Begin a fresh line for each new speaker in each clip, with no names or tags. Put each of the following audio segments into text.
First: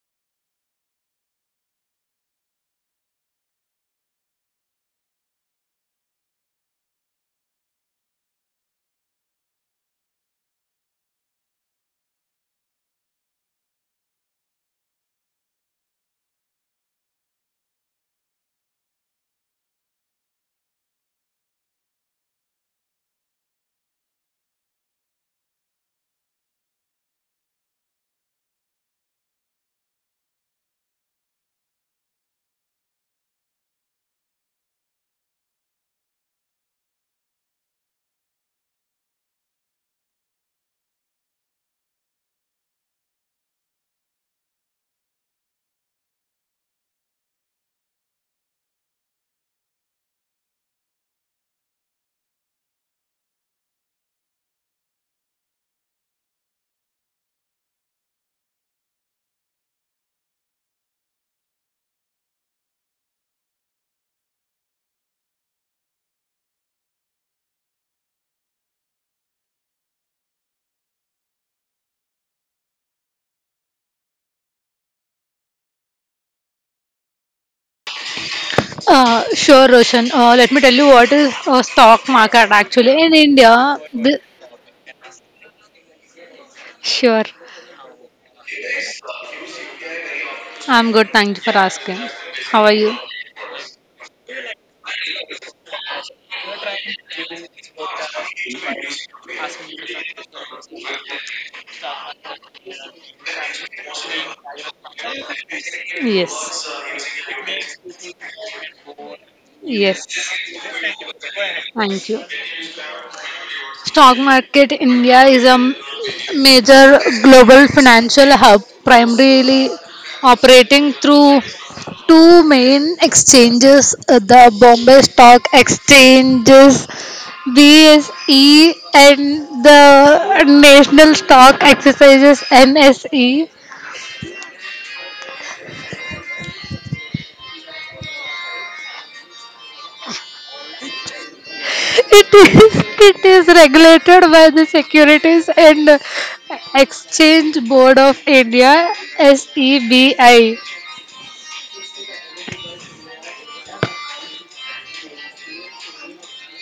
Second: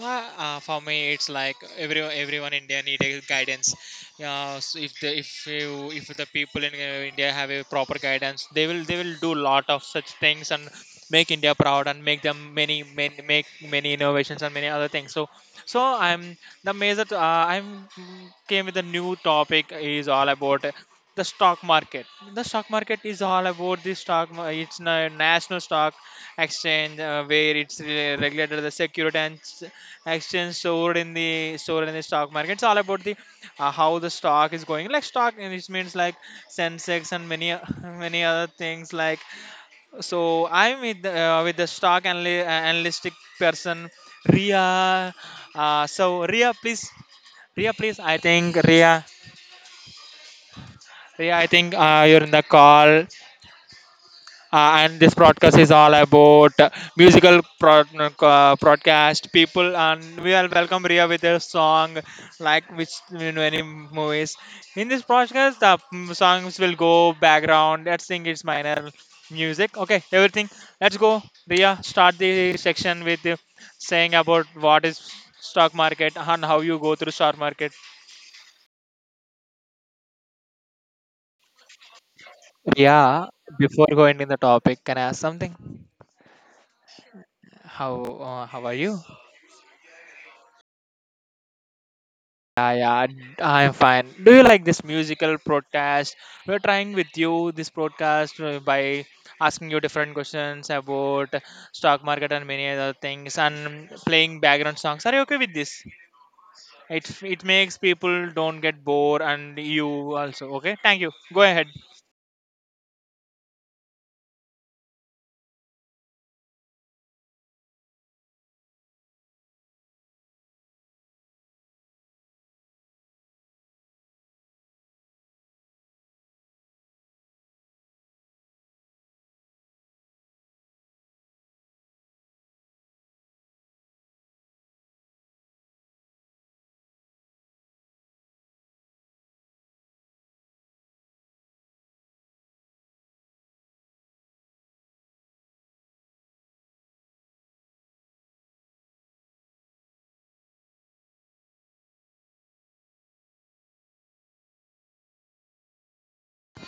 for me it's like everyone in india need a guidance. Uh, so if you if the people in india have a proper guidance, they will do lot of such things and make india proud, and make them many innovations and many other things. So I'm the major I'm came with a new topic is all about the stock market. The stock market is all about the stock mar- it's na- national stock exchange, where it's regulated the security and exchange stored in the stock market. It's all about the, how the stock is going, like stock, and it means like sensex and many other things, like. So I'm with the stock analytic person, Ria. So, Ria, please. I think, Ria, I think you're in the call. And this broadcast is all about, broadcast people, and we will welcome Ria with her song, like which you know any movies. In this broadcast, the songs will go background. Let's think it's minor music, okay, everything. Let's go. Ria, start the section with, saying about what is stock market and how you go through stock market.
Sure, Roshan. Let me tell you what is a stock market actually in
Ria,
India.
before going in the topic, can I ask something?
Sure,
How how are you?
I'm good. Thank you for asking. How
Yeah,
are you?
yeah, I am fine. Do you like this musical protest? We're trying with you this protest by asking you different questions about stock market and many other things and playing background songs. Are you okay with this?
Yes,
It makes people don't get bored, and you
yes.
also okay. Thank you. Go ahead.
Thank you. Stock market India is a major global financial hub, primarily operating through two main exchanges, the Bombay Stock Exchanges BSE and the National Stock Exercises NSE. It is regulated by the Securities and Exchange Board of India SEBI.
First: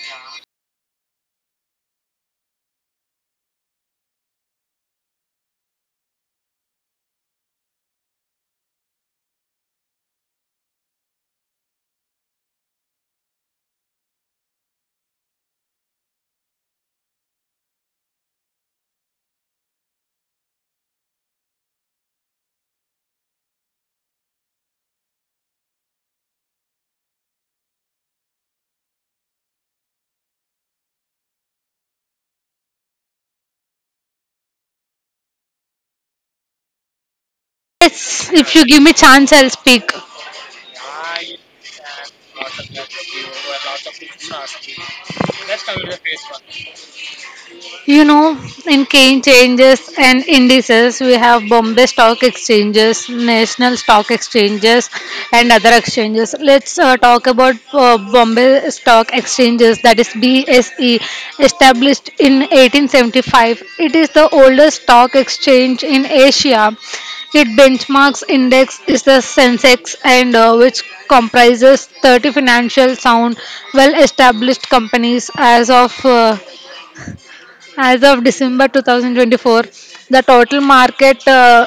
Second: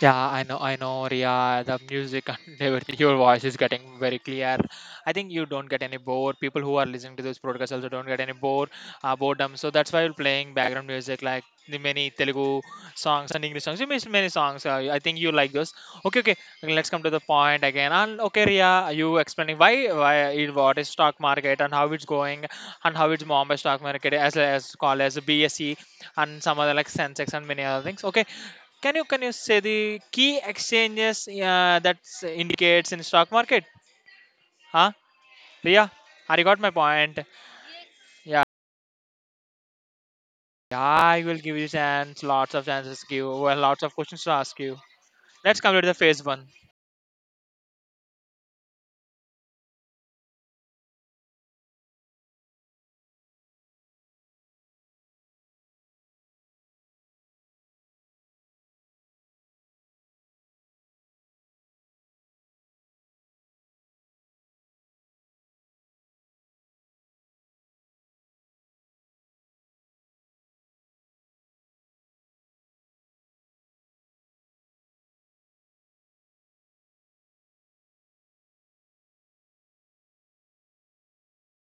Yeah, I know, Ria. The music and everything. Your voice is getting very clear. I think you don't get any bored. People who are listening to this podcast also don't get any bored, boredom. So that's why you're playing background music, like the many Telugu songs and English songs. You miss many songs. I think you like those. Okay, okay. Let's come to the point again. And okay, Ria, you explaining why, what is stock market and how it's going, and how it's Bombay stock market, as called as BSE, and some other, like Sensex and many other things. Okay, can you say the key exchanges that indicates in stock market? Huh? Priya, have you got my point?
Yes,
Yeah,
if you give me chance, I'll speak.
yeah, I will give you chance, lots of chances, give, well, lots of questions to ask you. Let's complete the phase one.
You know, in key changes and indices, we have Bombay Stock Exchanges, National Stock Exchanges, and other exchanges. Let's talk about Bombay Stock Exchanges, that is BSE, established in 1875. It is the oldest stock exchange in Asia. It benchmarks index is the Sensex, and which comprises 30 financial sound well established companies as of December 2024, the total market uh,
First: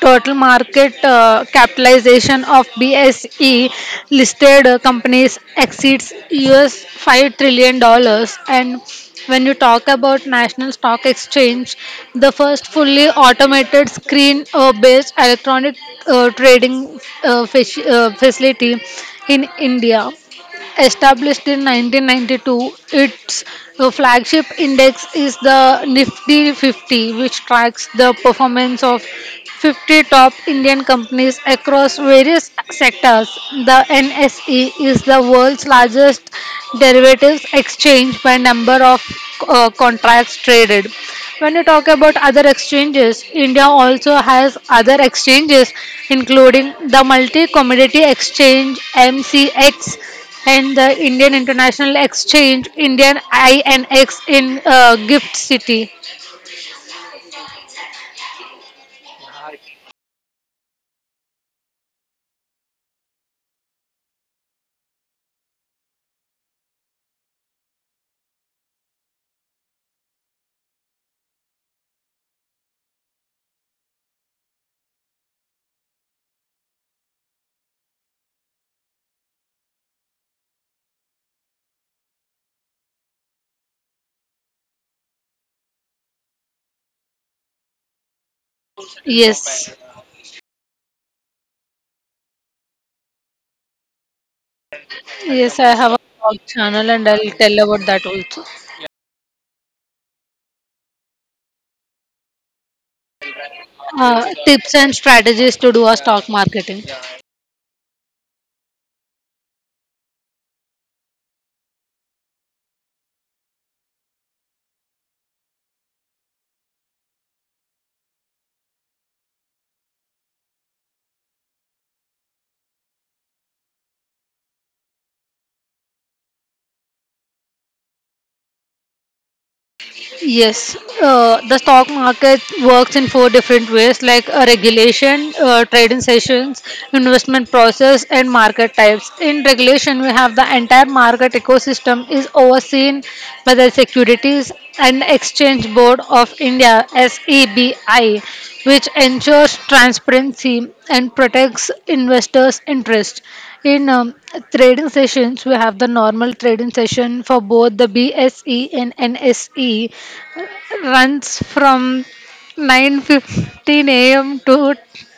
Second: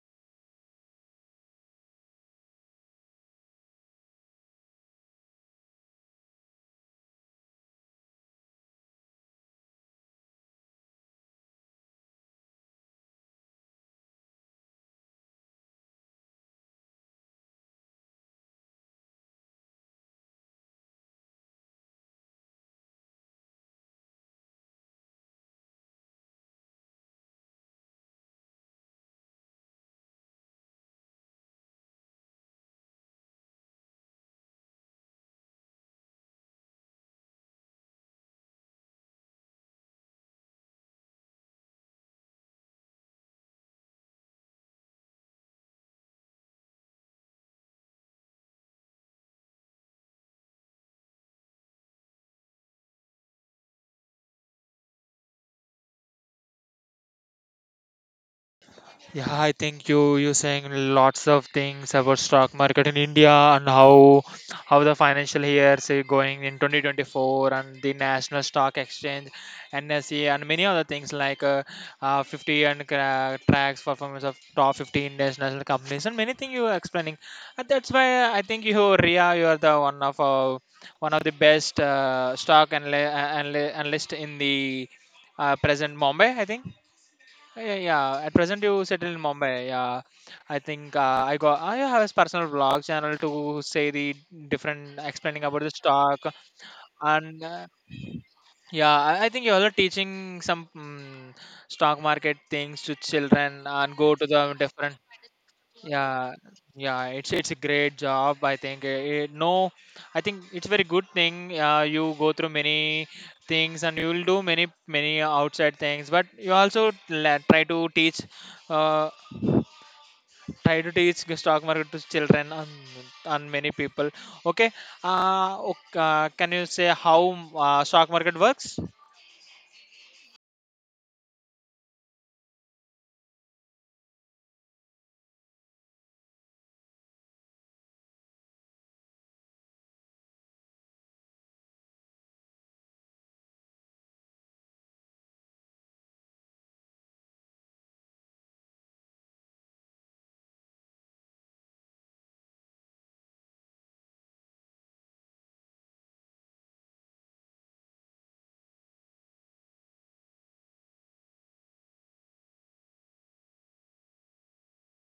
total market uh, capitalization of BSE listed companies exceeds US $5 trillion. And when you talk about National Stock Exchange, the first fully automated screen-based electronic trading facility in India. Established in 1992, its flagship index is the Nifty 50, which tracks the performance of 50 top Indian companies across various sectors. The NSE is the world's largest derivatives exchange by number of contracts traded. When you talk about other exchanges, India also has other exchanges including the Multi Commodity Exchange MCX and the Indian International Exchange, Indian INX in Gift City.
Yeah, I think you saying lots of things about stock market in India, and how the financial years is going in 2024, and the National Stock Exchange, NSE, and many other things, like 50 and tracks performance of top 50 international companies, and many things you are explaining. And that's why I think you, Ria, you are the one of, one of the best, stock analyst in the, present Mumbai, I think. Yeah, yeah, yeah. At present, you settle in Mumbai.
Yes,
Yeah, I think I got. I have his personal vlog channel to say the different, explaining
yes,
about the
I have a
stock,
blog channel and I'll
and
tell about that also.
yeah. I think you're also teaching some stock market things to children and go to the
Tips and
different.
strategies to do a stock
Yeah,
marketing.
yeah. It's a great job, I think. No, I think it's very good thing. You go through many things, and you will do many many outside things, but you also uh, try to teach the stock market to children, and many people. Okay. Can you say how, stock market works?
Yes, the stock market works in four different ways like regulation, trading sessions, investment process, and market types. In regulation, we have the entire market ecosystem is overseen by the Securities and Exchange Board of India (SEBI), which ensures transparency and protects investors' interest. In trading sessions, we have the normal trading session for both the BSE and NSE, runs from 9:15 a.m. to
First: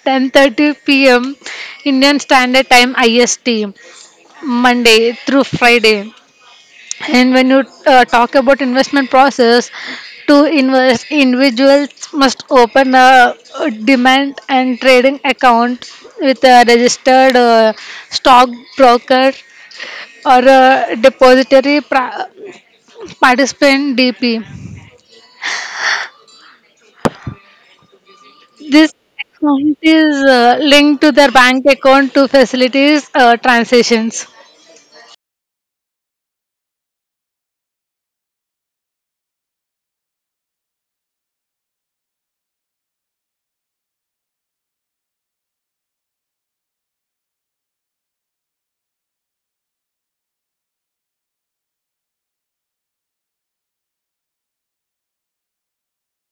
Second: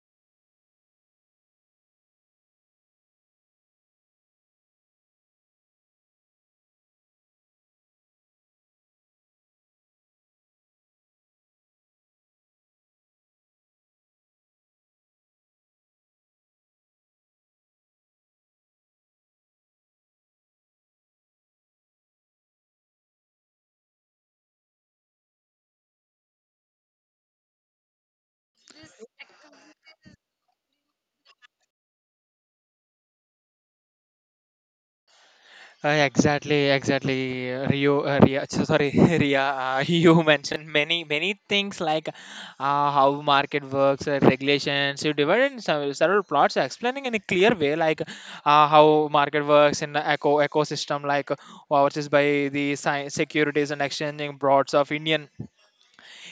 10:30 p.m. Indian Standard Time (IST) Monday through Friday. And when you talk about investment process, to invest, individuals must open a demand and trading account with a registered stock broker or a depository participant DP. This account is linked to their bank account to facilitate transactions.
Exactly, exactly. Ria, sorry, Ria. You mentioned many, many things, like how market works, regulations. You divided in several, several plots, explaining in a clear way, like how market works in the ecosystem, like what is by the securities and exchanging broads of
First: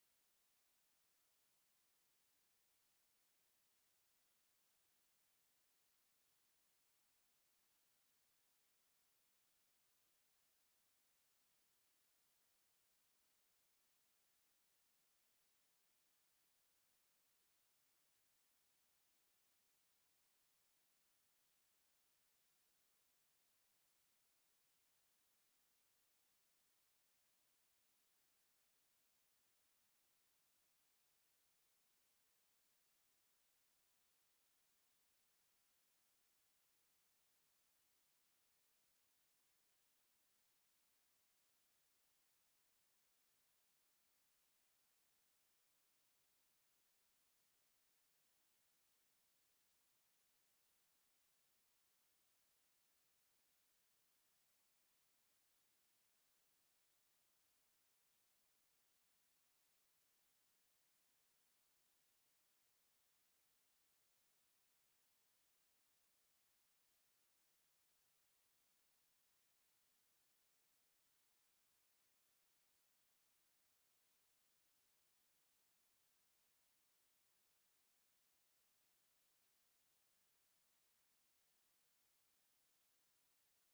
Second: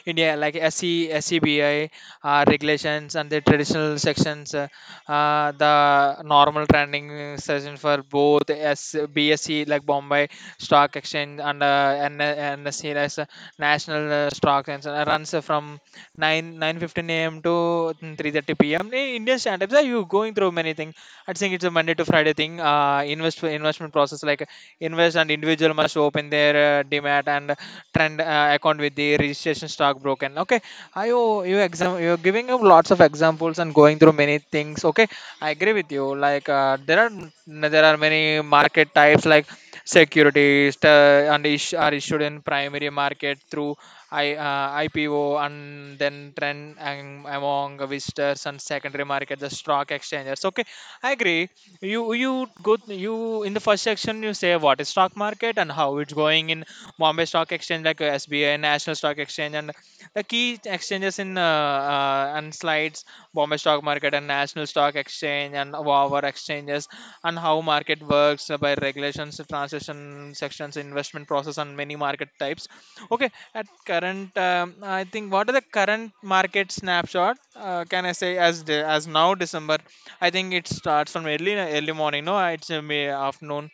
India, like SC, SCBI, regulations, and the traditional sections, the normal trending session for both S, BSE, like Bombay Stock Exchange, and NSE, that's, National Stock Exchange, runs from 9 9:15 a.m. to 3:30 p.m. In Indian standards, are you going through many things? I think it's a Monday to Friday thing. Investment process, like invest and individual must open their demat and trend account with the registration stock broken. Okay, you exam you're giving up lots of examples and going through many things. Okay, I agree with you. Like, there are many market types, like securities and, are issued in primary market through, IPO, and then trend among visitors, and secondary market the stock exchanges. Okay, I agree. You, in the first section, you say what is stock market and how it's going in Bombay Stock Exchange, like SBI, National Stock Exchange, and the key exchanges in, and slides, Bombay Stock Market and National Stock Exchange and our exchanges, and how market works by regulations, transaction sections, investment process, and many market types. Okay, at current, I think what are the current market snapshot? Can I say as as now December? I think it starts from early morning. No, it's, may afternoon.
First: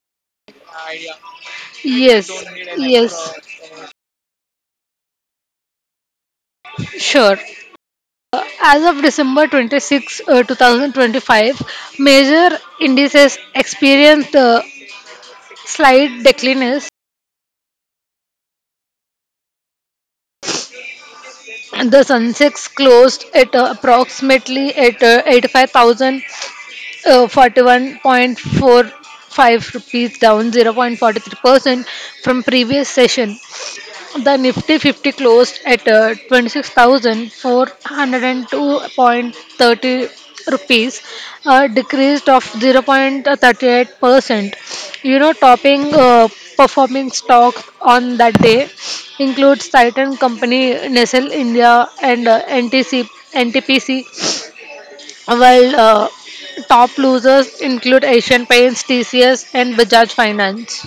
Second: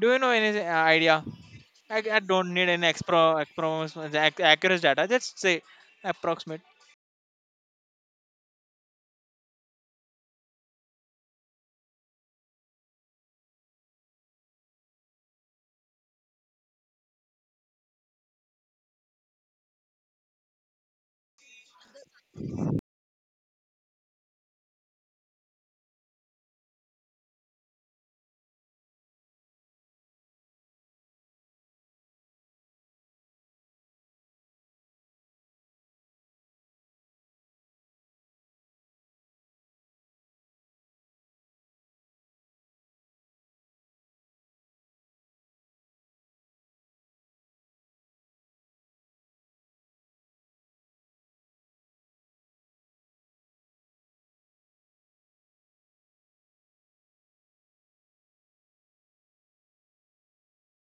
Do you know any idea? I
Yes,
don't need any
yes,
accurate data. Just say approximate.
sure. As of December 26, 2025, major indices experienced slight declines. The Sensex closed at approximately at 85,041.45 rupees, down 0.43% from previous session. The Nifty 50 closed at 26,402.30 rupees, a decrease of 0.38%. You know, topping performing stocks on that day includes Titan Company, Nestle India, and NTPC, while top losers include Asian Paints, TCS, and Bajaj Finance.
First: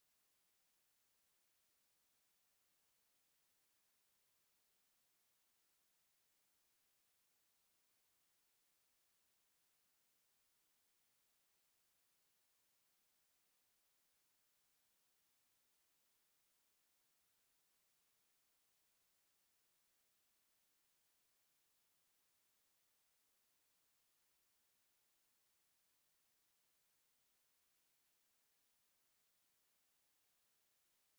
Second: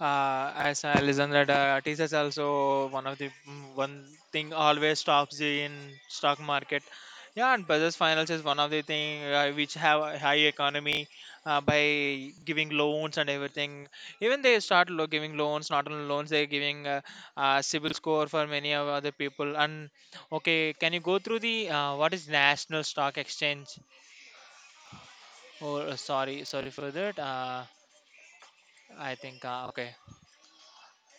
As I listen that, it is also one of the, one thing always stops the in stock market. Yeah, and business finance is one of the thing, which have a high economy, by giving loans and everything. Even they start, giving loans, not only loans they're giving, civil score for many of other people. And okay, can you go through the, what is national stock exchange? Oh, sorry, sorry for that. I think okay.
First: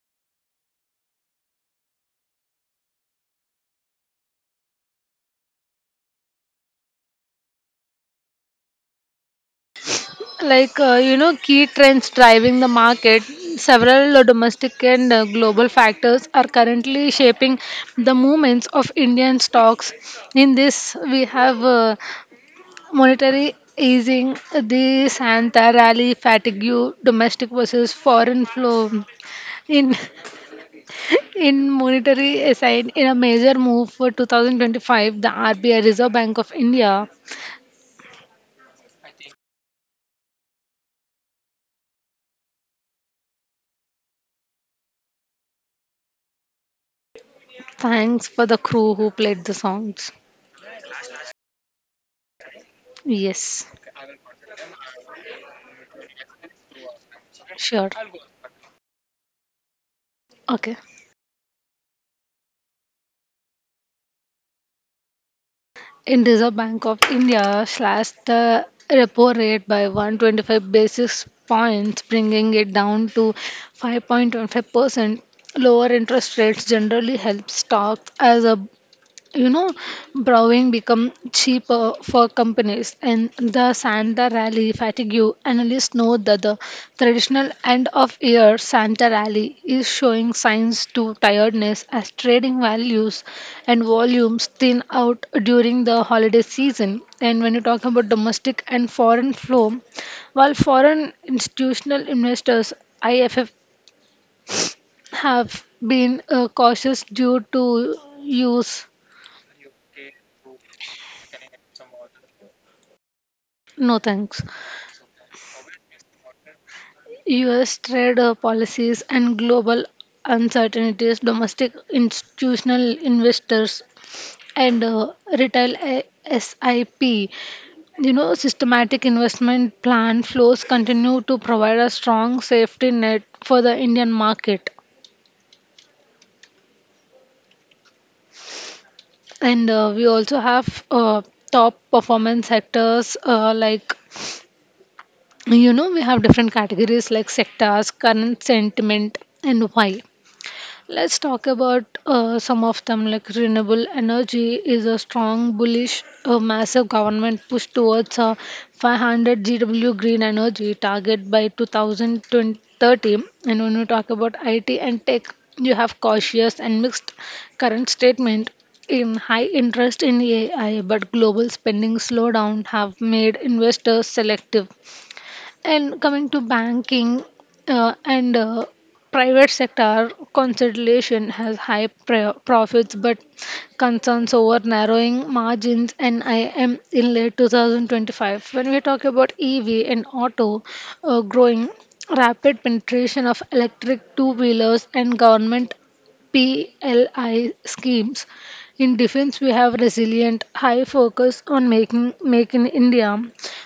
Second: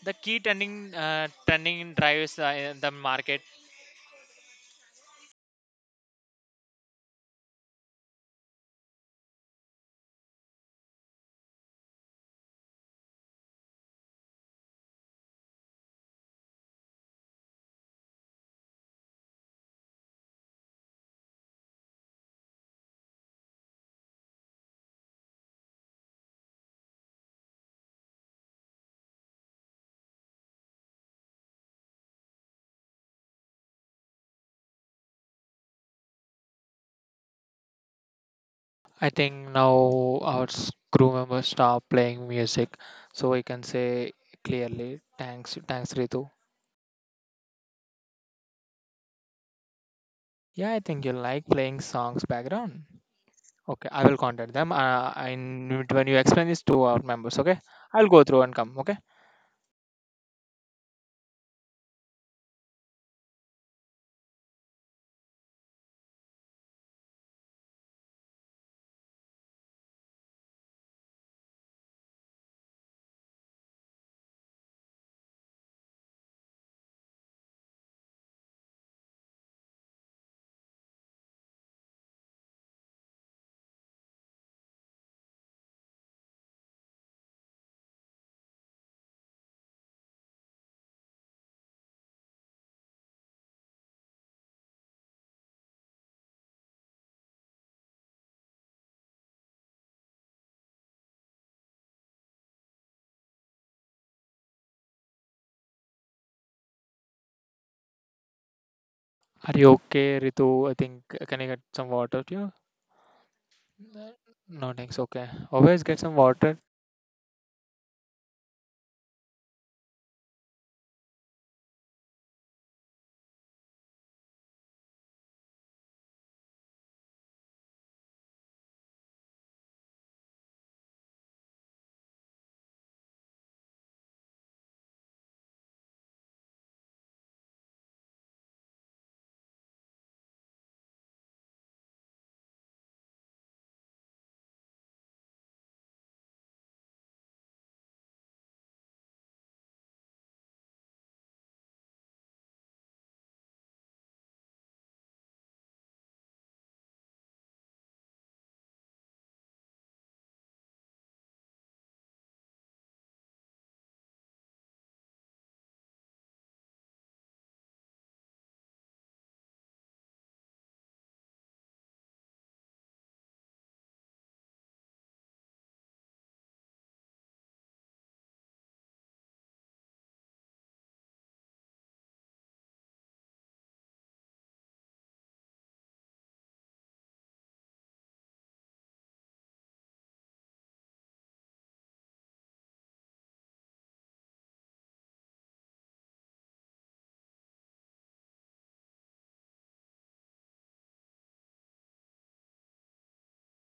The key trending, trending drives, in the market.
Like, you know, key trends driving the market, several domestic and global factors are currently shaping the movements of Indian stocks. In this, we have monetary easing, the Santa rally, fatigue, domestic versus foreign flow. In in monetary aside, in a major move for 2025, the RBI Reserve Bank of India.
I think now our crew members stop playing music, so we can say clearly. Thanks, thanks Ritu.
Thanks for the crew who played the songs.
Yeah, I think you like playing songs background.
Yes,
Okay, I will contact them. And when you explain this to our members, okay,
sure.
I'll go through and come. Okay,
Okay. In Reserve Bank of India slashed the repo rate by 125 basis points, bringing it down to 5.25%. Lower interest rates generally help stocks as a you know brewing become cheaper for companies. And the Santa rally fatigue. Analysts know that the traditional end of year Santa rally is showing signs to tiredness as trading values and volumes thin out during the holiday season. And when you talk about domestic and foreign flow, while foreign institutional investors, IFF, have been cautious due to use.
are you okay, Ritu? I think, can I get some water to you?
No, thanks.
No, thanks. Okay, always get some water.
US trade policies and global uncertainties, domestic institutional investors, and retail SIP. You know, systematic investment plan flows continue to provide a strong safety net for the Indian market. And we also have top performance sectors like, you know, we have different categories like sectors, current sentiment, and why. Let's talk about some of them like renewable energy is a strong bullish, a massive government push towards a 500 GW green energy target by 2030. And when you talk about IT and tech, you have cautious and mixed current statement. In high interest in AI but global spending slowdown have made investors selective. And coming to banking, and private sector consolidation has high profits but concerns over narrowing margins and IM in late 2025. When we talk about EV and auto, growing, rapid penetration of electric two-wheelers and government PLI schemes. In defense, we have resilient, high focus on making make in India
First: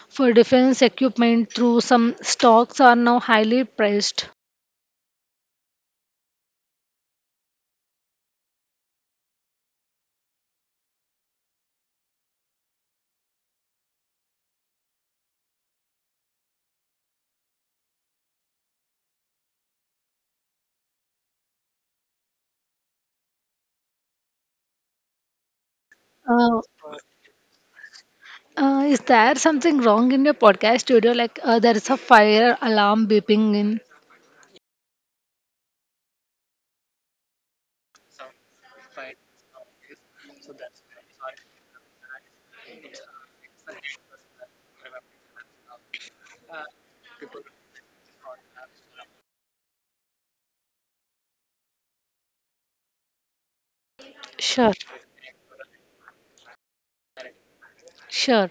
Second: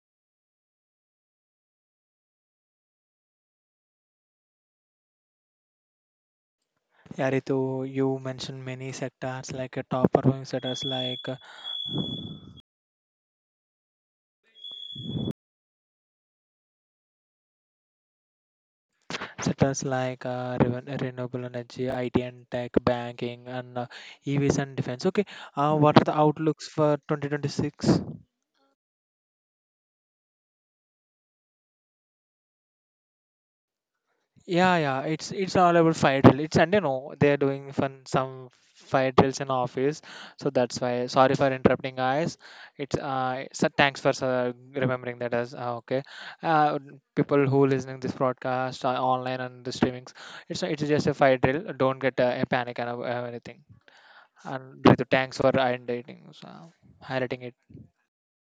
for defense equipment through some stocks are now highly priced.
Yeah, Ritu, you mentioned many sectors, like top performing sectors, like renewable energy, IT and tech, banking, and EVs and defense. Okay, what are the
Uh,
outlooks for 2026?
is there something wrong in your podcast studio? Like there is a fire alarm beeping in.
Yeah, yeah. It's all about fire drill. It's Sunday, no. They are doing fun some fire drills in office, so that's why. Sorry for interrupting, guys. It's, so thanks for remembering that as, okay. Uh, People who listening this broadcast, online and the streamings, it's, it's just a fire drill. Don't get a panic and anything.
Sure,
And Ritu, thanks for highlighting so, highlighting it.
sure.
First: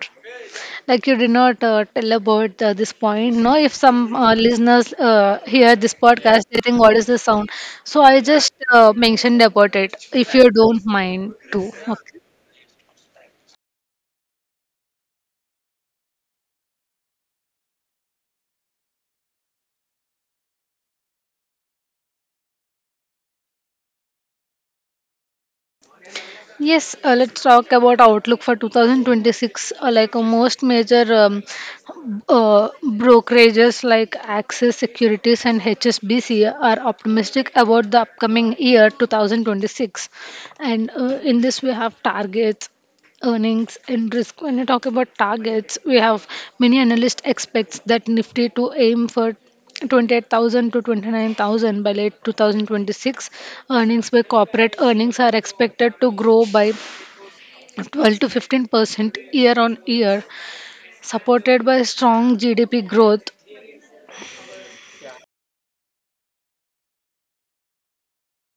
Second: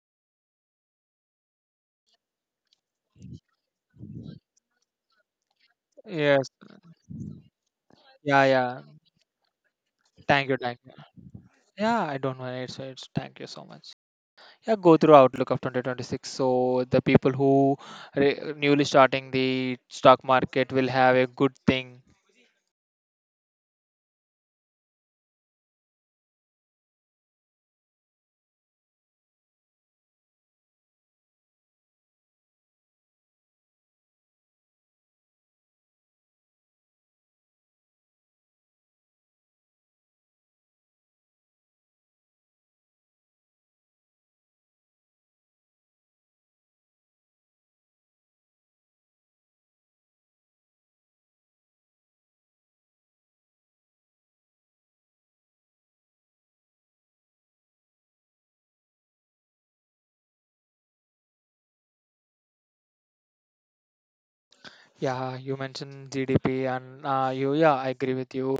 Like you did not tell about this point. No, if some listeners hear this podcast,
Yes.
they think what is the sound. So I
Yeah,
just
yeah.
mentioned about it. If
Thank
you
you, thank
don't
you.
mind, too.
Yeah, I
Okay.
don't mind. It's thank you so much. Yeah, go through outlook of 2026, so the people who newly starting the stock market will have a good thing.
Yes, let's talk about outlook for 2026. Like most major brokerages like Axis Securities and HSBC are optimistic about the upcoming year 2026. And in this, we have targets, earnings and risk. When we talk about targets, we have many analysts expects that Nifty to aim for 28,000 to 29,000 by late 2026. Earnings by corporate earnings are expected to grow by 12 to 15% year on year, supported by strong GDP growth.
Yeah, you mentioned GDP, and you, yeah, I agree with you.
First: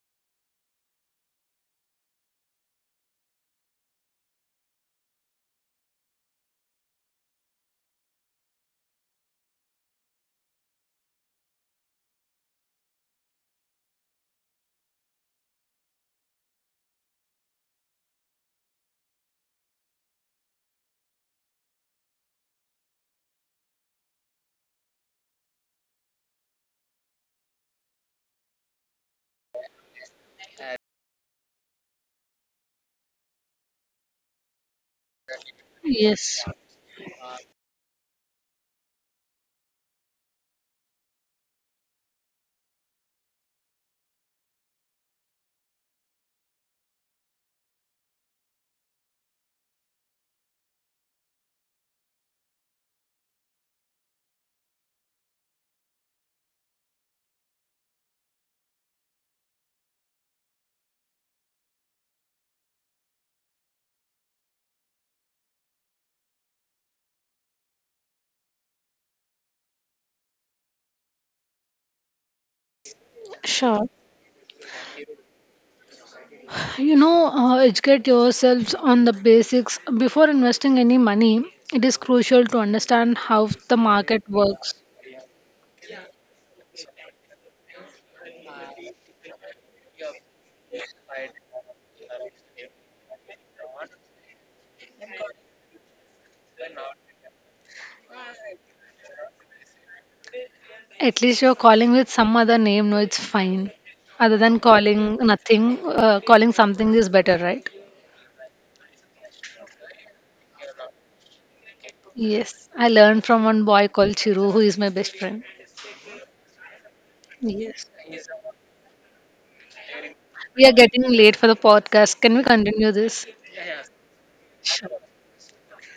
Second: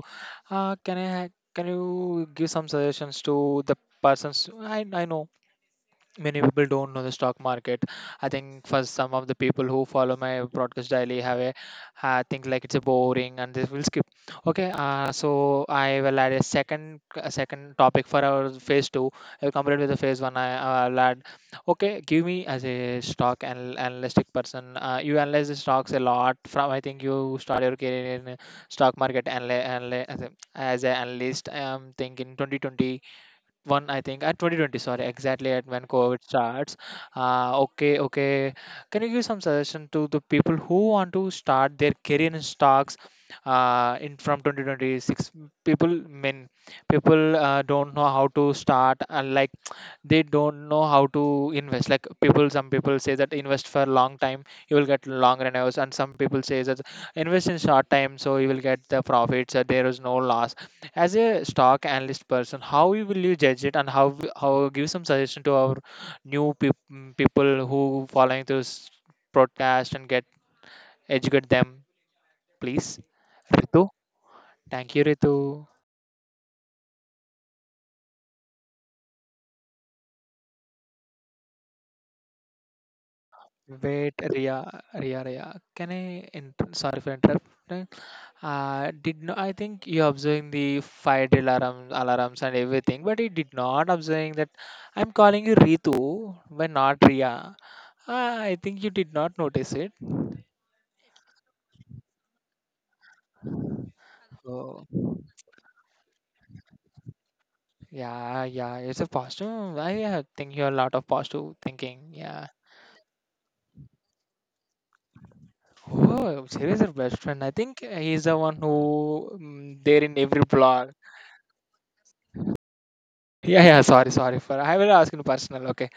Uh, can you give some suggestions to the persons? I know many people don't know the stock market. I think for some of the people who follow my broadcast daily have a think like it's a boring and they will skip. Okay, so I will add a second topic for our phase two. I'll compare it with the phase one. I will add. Okay, give me, as a stock and analytic person, you analyze the stocks a lot. From I think you start your career in stock market as a analyst. I am thinking 2020 one. I think at 2020, sorry, exactly at when COVID
Yes.
starts. Okay, okay, can you give some suggestion to the people who want to start their career in stocks in from 2026? People mean people don't know how to start, and like they don't know how to invest. Like people, some people say that invest for a long time you will get long revenues, and some people say that invest in short time so you will get the profits. There is no loss. As a stock analyst person, how you will you judge it, and how how give some suggestion to our people who following this podcast and get educate them, please? Ritu,
Sure.
thank you, Ritu.
You know, educate yourselves on the basics. Before investing any money, it is crucial to understand how the
Wait,
market
Ria,
works.
Ria, Ria, can I sorry for interrupting. Uh, did not, I think you observing the fire drill alarms and everything, but he did not observing that. I'm calling you Ritu, when not Ria. Ah, I think you did not notice it.
At least you're calling with some other name. No, it's fine. Other than
Oh,
calling nothing, calling something is better, right?
yeah, yeah, it's a positive. I think you're a lot of positive thinking. Yeah.
Yes. I learned from one boy called Chiru, who is my best friend.
Oh, serious, your best friend? I think
Yes.
he's the one who there in every
We are
blog.
getting late for the podcast. Can we continue this?
Yeah, yeah. Sorry, sorry for. I will
Sure.
ask in personal. Okay.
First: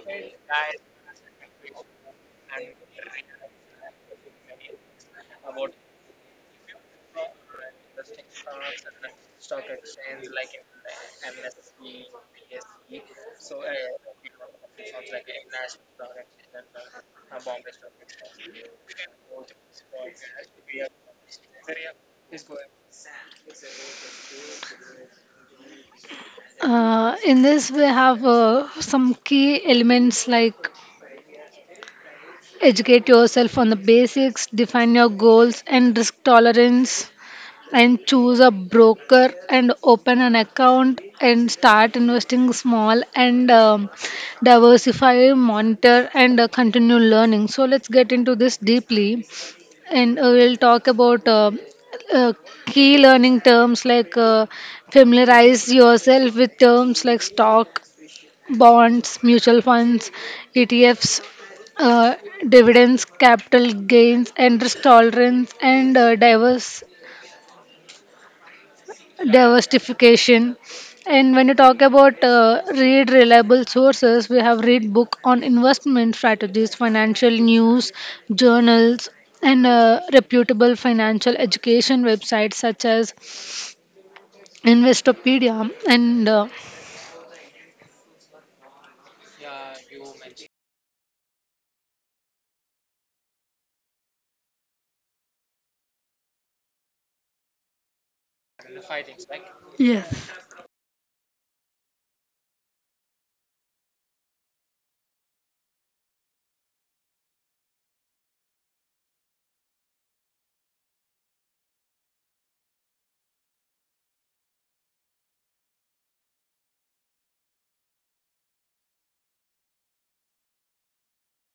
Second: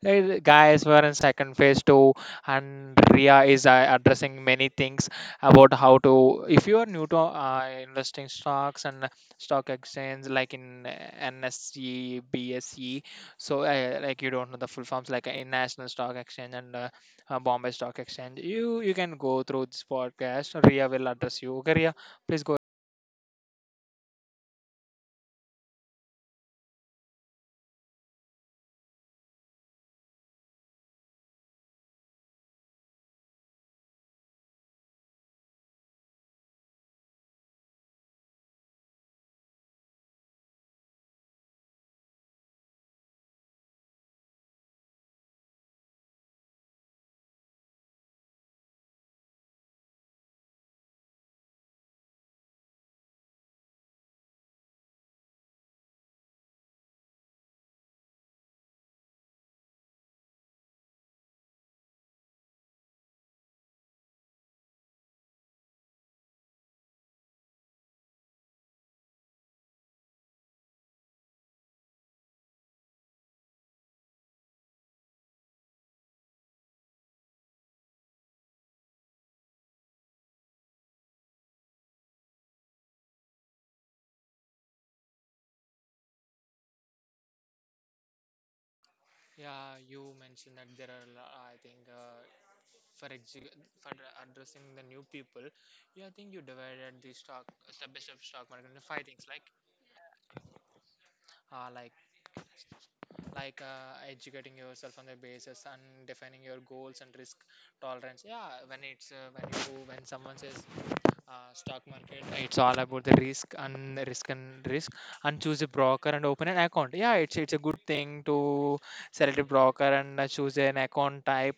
Hey guys, we're in second phase two, and Ria is addressing many things about how to. If you are new to investing stocks and stock exchange, like in NSE, BSE, so like you don't know the full forms, like in National Stock Exchange and Bombay Stock Exchange, you can go through this podcast. Ria will address you. Okay, Ria, please go.
In this, we have some key elements like educate yourself on the basics, define your goals, and risk tolerance. And choose a broker and open an account and start investing small and, diversify, monitor and continue learning. So let's get into this deeply, and we'll talk about uh, key learning terms like familiarize yourself with terms like stock, bonds, mutual funds, ETFs, uh, dividends, capital gains, and risk tolerance, and diverse diversification. And when you talk about read reliable sources, we have read book on investment strategies, financial news, journals, and reputable financial education websites such as Investopedia. And
Yeah, you mentioned that there are, I think, for exec- for addressing the new people. Yeah, I think you divided the stock step by step stock market into five things, like
yes.
uh, like like educating yourself on the basis, and defining your goals and risk tolerance. Yeah, when it's when you, when someone says uh, stock market, it's all about the risk and risk and risk. And choose a broker and open an account. Yeah, it's a good thing to select a broker and choose an account type,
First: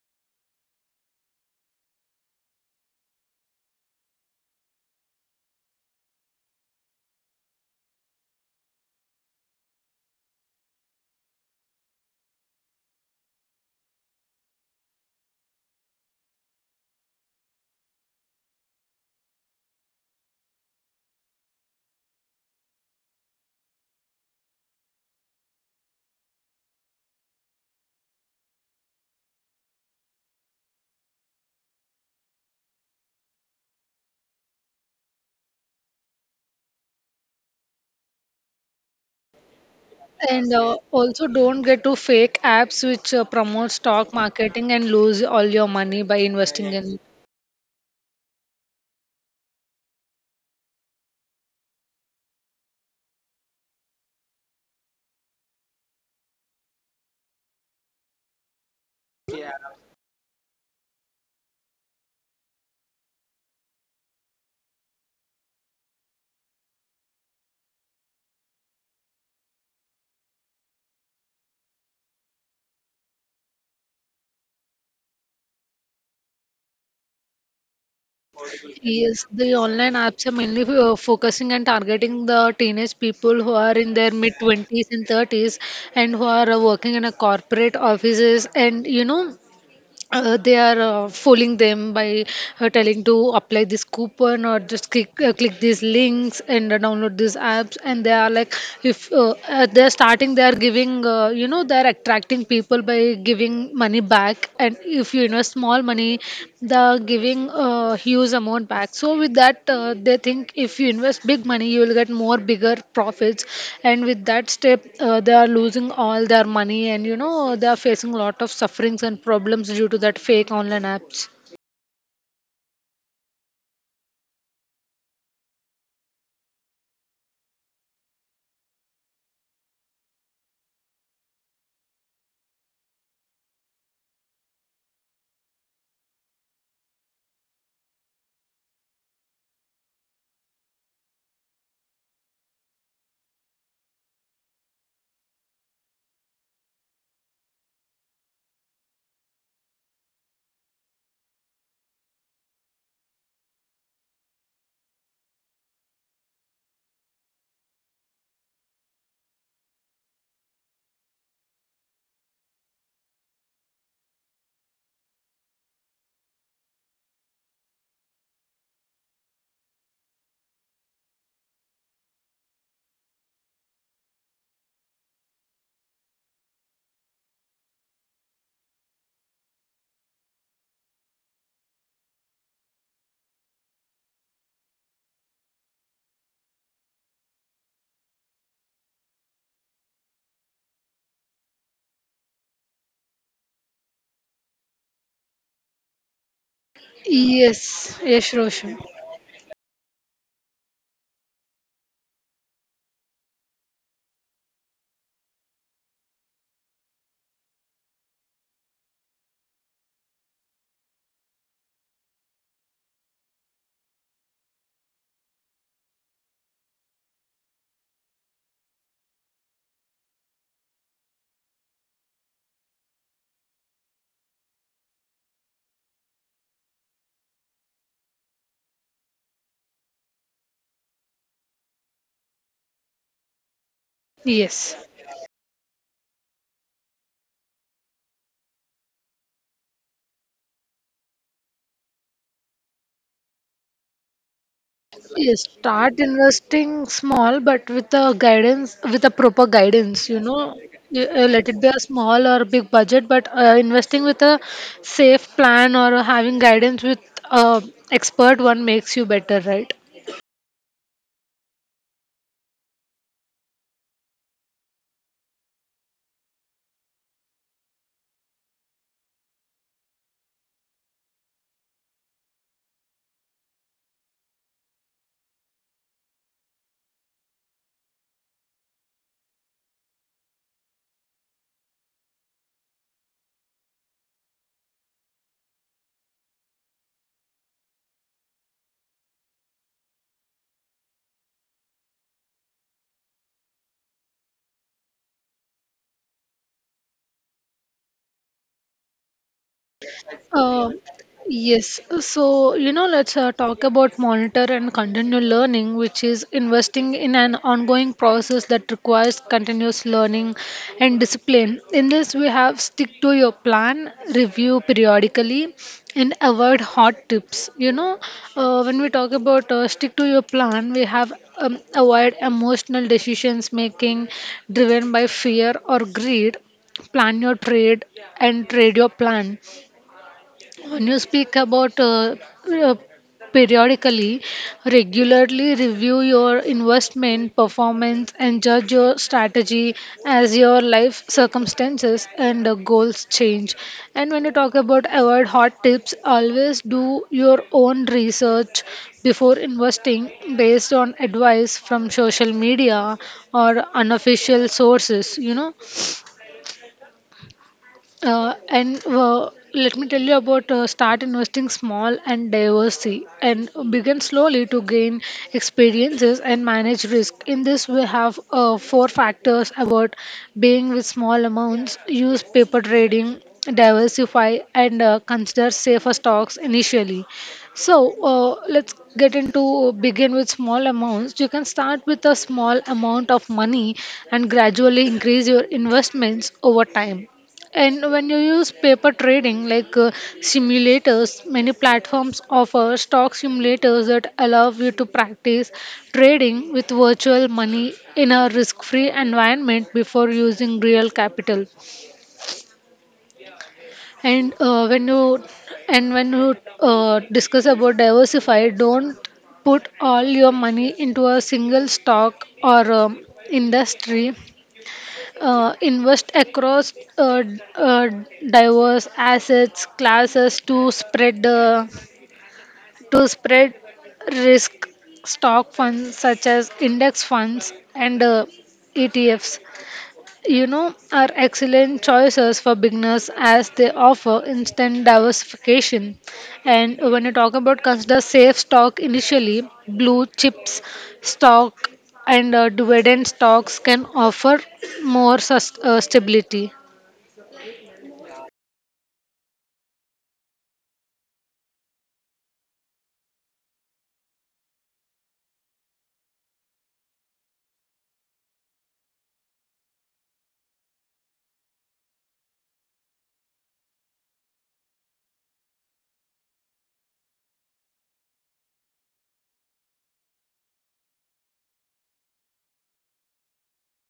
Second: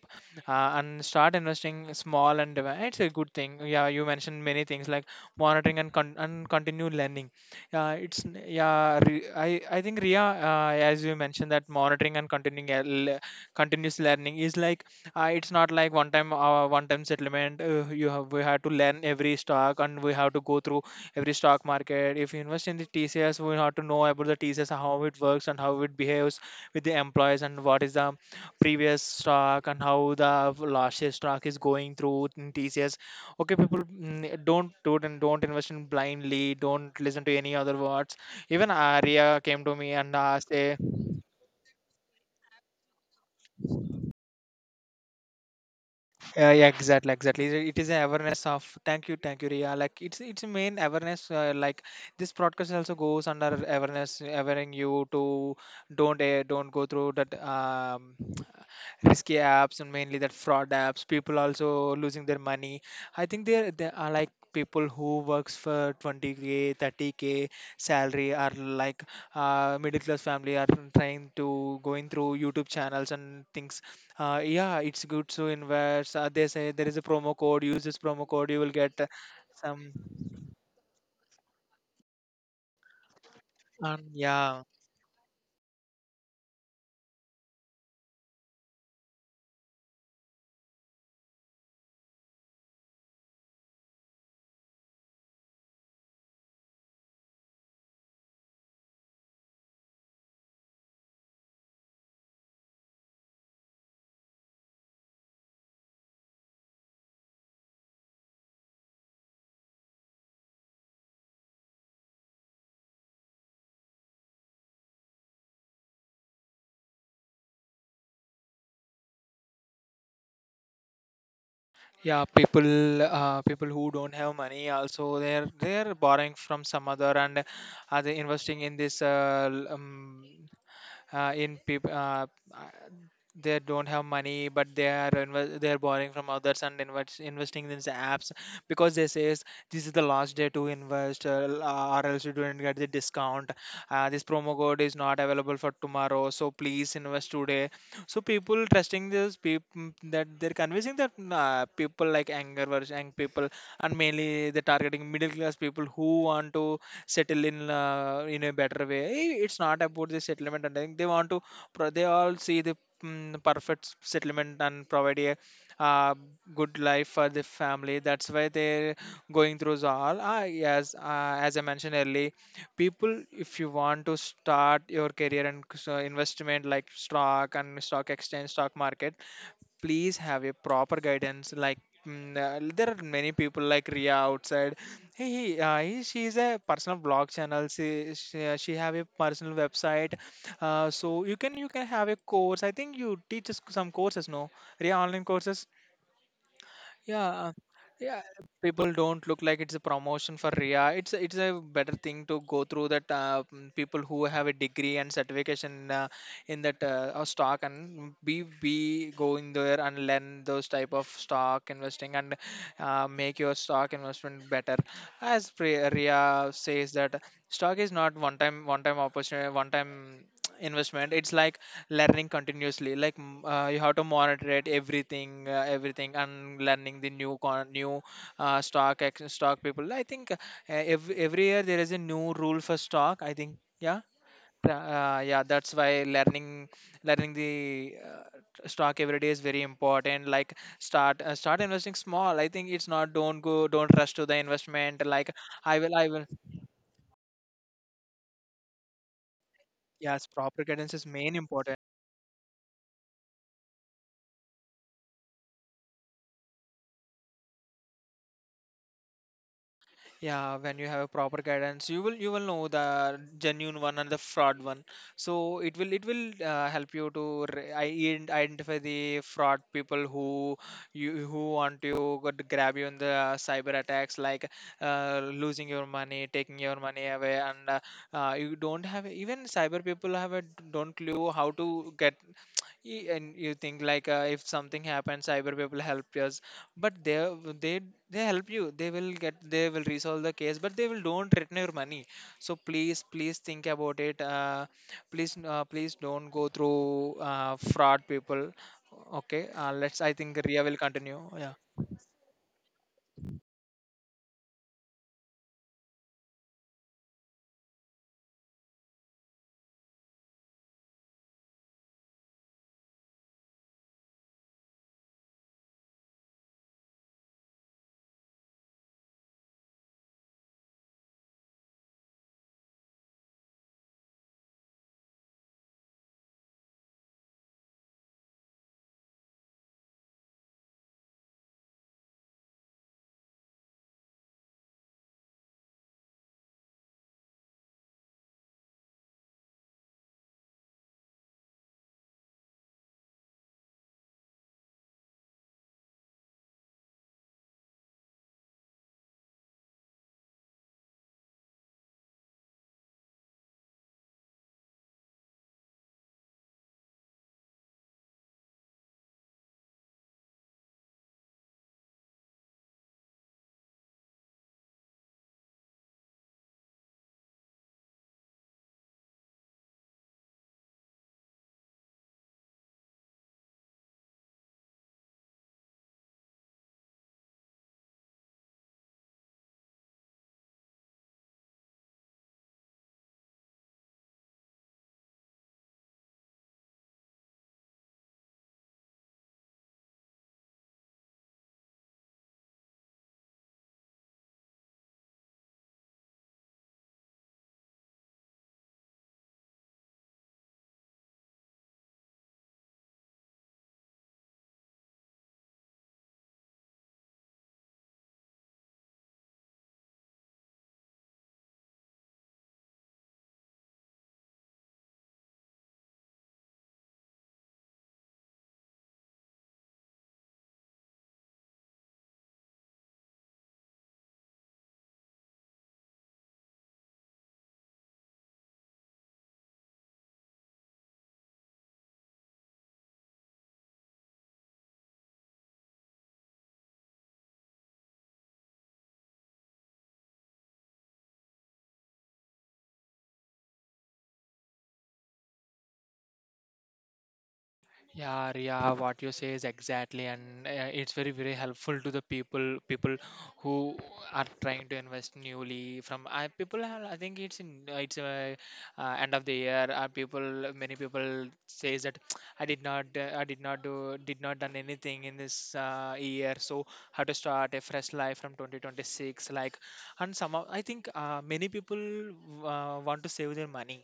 and start investing small and it's a good thing. Yeah, you mentioned many things like monitoring and continued learning. Yeah, it's n- yeah re- I think, Ria, as you mentioned that monitoring and continuing continuous learning is like, it's not like one time settlement. You have We have to learn every stock and we have to go through every stock market. If you invest in the TCS, we have to know about the TCS, how it works and how it behaves with the employees, and what is the previous stock, and how the last year stock is going through in TCS. Okay people, don't do it, and don't invest in blindly, don't listen to any other words. Even Arya came to me and
And
asked, eh,
also don't get to fake apps which promote stock marketing and lose all your money by
yeah, yeah,
investing in.
exactly, exactly. It is an awareness of, thank you, Ria. Like it's a main awareness. Like this broadcast also goes under awareness, awareing you to don't go through that risky apps, and mainly that fraud apps. People also losing their money. I think they are like people who works for 20K, 30K salary are like middle class family are trying to going through YouTube channels and things. Uh, yeah, it's good to invest. They say there is a promo code. Use this promo code, you will get
Yes, the online
some.
apps are mainly focusing and targeting the teenage people who are in their
And
mid
yeah,
20s and 30s and who are working in a corporate offices, and you know they are fooling them by telling to apply this coupon or just click these links and download these apps. And they are like, if at their starting they are giving you know they are attracting people by giving money back, and if you invest more small money, the giving a huge amount back. So with that, they think if you invest big money, you will get more bigger profits. And with that step, they are losing all their money, and you know they are facing a lot of sufferings and problems due to that fake online apps.
yeah, people, people who don't have money also, they're borrowing from some other, and are they investing in this l- in people uh, they don't have money, but they are they are borrowing from others and investing in the apps, because they says this is the last day to invest or else you don't get the discount. This promo code is not available for tomorrow, so please invest today. So people trusting this people that they're convincing that people like anger versus young people, and mainly they're targeting middle class people who want to settle in a better way. I- It's not about the settlement, and I think they want to. They all see the perfect settlement and provide a uh, good life for the family. That's why they're going through all. Ah, yes, as I mentioned earlier, people, if you want to start your career and so investment like stock and stock exchange, stock market, please have a proper guidance, like there are many people like Ria outside. Hey, hey, she is a personal blog channel. She have a personal website. So you can have a course. I think you teach us some courses, no? Ria online courses. Yeah,
Yes,
yeah.
yes, Roshan.
People, don't look like it's a promotion for Ria. It's a better thing to go through that. People who have a degree and certification, uh, in that stock, and we go in there and learn those type of stock investing, and make your stock investment better. As Ria says that stock is not one time opportunity, one time investment. It's like learning continuously, like you have to monitor it, everything everything, and learning the new new stock stock people. I think every year there is a new rule for stock, I think. Yeah?
Yes.
Yeah, that's why learning the stock every day is very important. Like start investing small. I think it's not, don't go, don't rush to the investment. Like
Yes,
I will,
start
I will,
investing small, but with a guidance, with a proper guidance, you
yes,
know,
proper guidance is main
Let it be
important.
a small or big budget, but investing with a safe plan or having guidance with uh, expert one makes you better, right?
Yeah, when you have a proper guidance, you will know the genuine one and the fraud one. So it will help you to identify the fraud people, who you who want to grab you in the cyber attacks, like losing your money, taking your money away. And you don't have, even cyber people have a, don't clue how to get. Y- and you think like if something happens, cyber people helped us, but they they help you, they will get, they will resolve the case, but they will don't return your money. So please, please think about it, please don't go through fraud people. Okay, let's, I think Ria
Uh,
will continue, yeah.
yes. So, you know, let's talk about monitor and continual learning, which is investing in an ongoing process that requires continuous learning and discipline. In this, we have stick to your plan, review periodically, and avoid hot tips. You know, when we talk about stick to your plan, we have, avoid emotional decisions making driven by fear or greed. Plan your trade and trade your plan. When you speak about uh, periodically, regularly review your investment performance and judge your strategy as your life circumstances and goals change. And when you talk about avoid hot tips, always do your own research before investing based on advice from social media or unofficial sources, you know, and let me tell you about start investing small and diversity and begin slowly to gain experiences and manage risk. In this, we have four factors about being with small amounts, use paper trading, diversify, and consider safer stocks initially. So let's get into begin with small amounts. You can start with a small amount of money and gradually increase your investments over time. And when you use paper trading like simulators, many platforms offer stock simulators that allow you to practice trading with virtual money in a risk free environment before using real capital. And when you and when you discuss about diversify, don't put all your money into a single stock or industry. Invest across uh, d- uh, diverse assets classes to spread risk. Stock funds such as index funds and ETFs, you know, are excellent choices for beginners as they offer instant diversification. And when you talk about consider safe stock initially, blue chips stock and dividend stocks can offer more stability.
Yeah, Ria, what you say is exactly, and it's very, very helpful to the people who are trying to invest newly. From I people are, I think it's in it's end of the year. People, many people says that I did not did not done anything in this year. So how to start a fresh life from 2026? Like, and some, of- I think many people want to save their money.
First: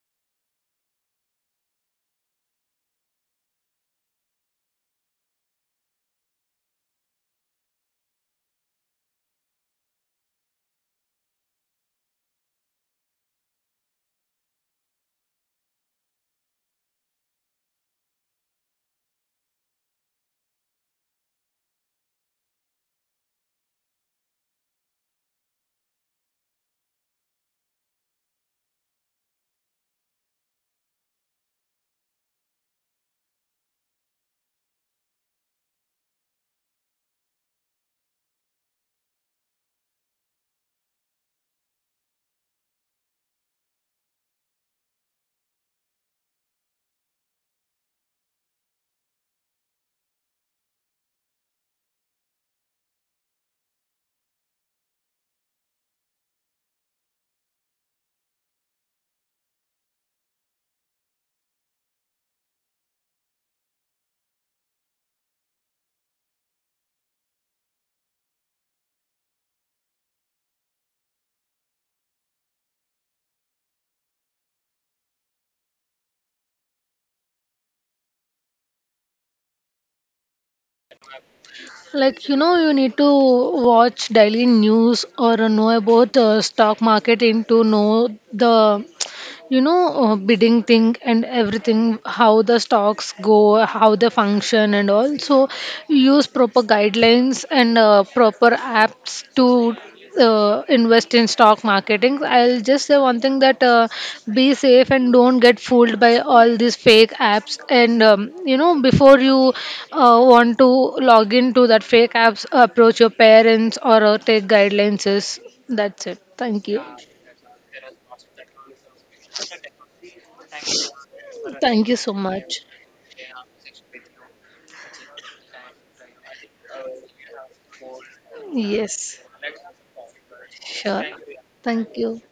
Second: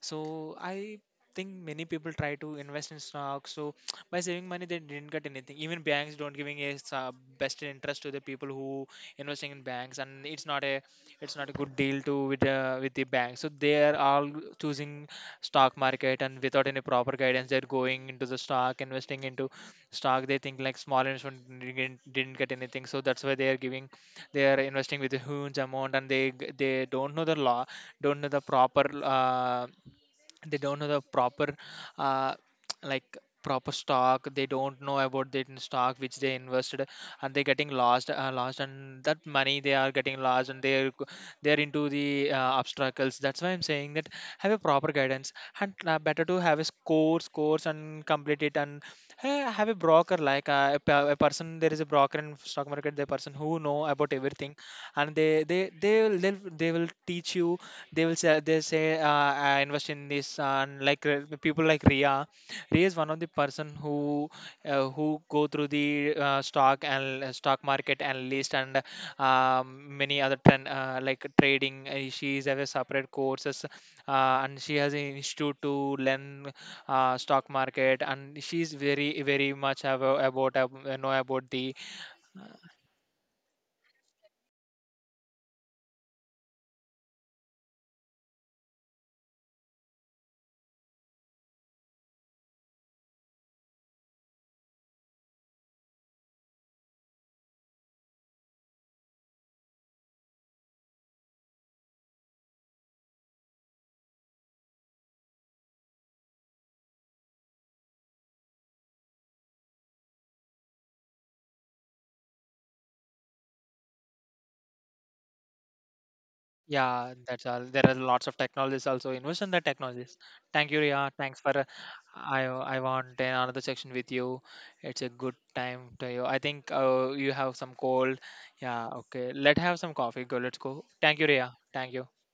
So I think many people try to invest in stocks, so by saving money they didn't get anything. Even banks don't giving a best interest to the people who investing in banks, and it's not a good deal to with the bank. So they are all choosing stock market, and without any proper guidance they're going into the stock, investing into stock. They think like small investment didn't get anything, so that's why they are giving, they are investing with a huge amount, and they don't know the law, don't know the proper they don't know the proper uh, like proper stock. They don't know about the stock which they invested, and they're getting lost, and that money they are getting lost, and they're into the obstacles. That's why I'm saying that have a proper guidance, and better to have a course and complete it, and have a broker, like a, a person. There is a broker in stock market, the person who know about everything, and they will teach you. They will say, they say I invest in this, and like the people like Ria. Ria is one of the person who go through the stock and stock market analyst, and many other trend like trading. She is have a separate courses, and she has an institute to learn stock market, and she's very very much have a- about know about the.
Like, you know, you need to watch daily news or know about the stock market and to know the, bidding thing and everything, how the stocks go, how they function and all. So, use proper guidelines and proper apps to invest in stock marketing. I'll just say one thing: that be safe and don't get fooled by all these fake apps. And, you know, before you want to log into that fake apps, approach your parents or take guidelines. That's it. Thank you.
Yeah, that's all. There are lots of technologies also. Invest in the technologies. Thank you, Ria. Thanks for, uh,
Thank you so
I
much.
I want another section with you. It's a good time to you. I think you have some cold. Yeah,
Yes,
okay. Let have some coffee. Go. Let's go.
sure.
Thank you, Ria. Thank
Thank
you.
you.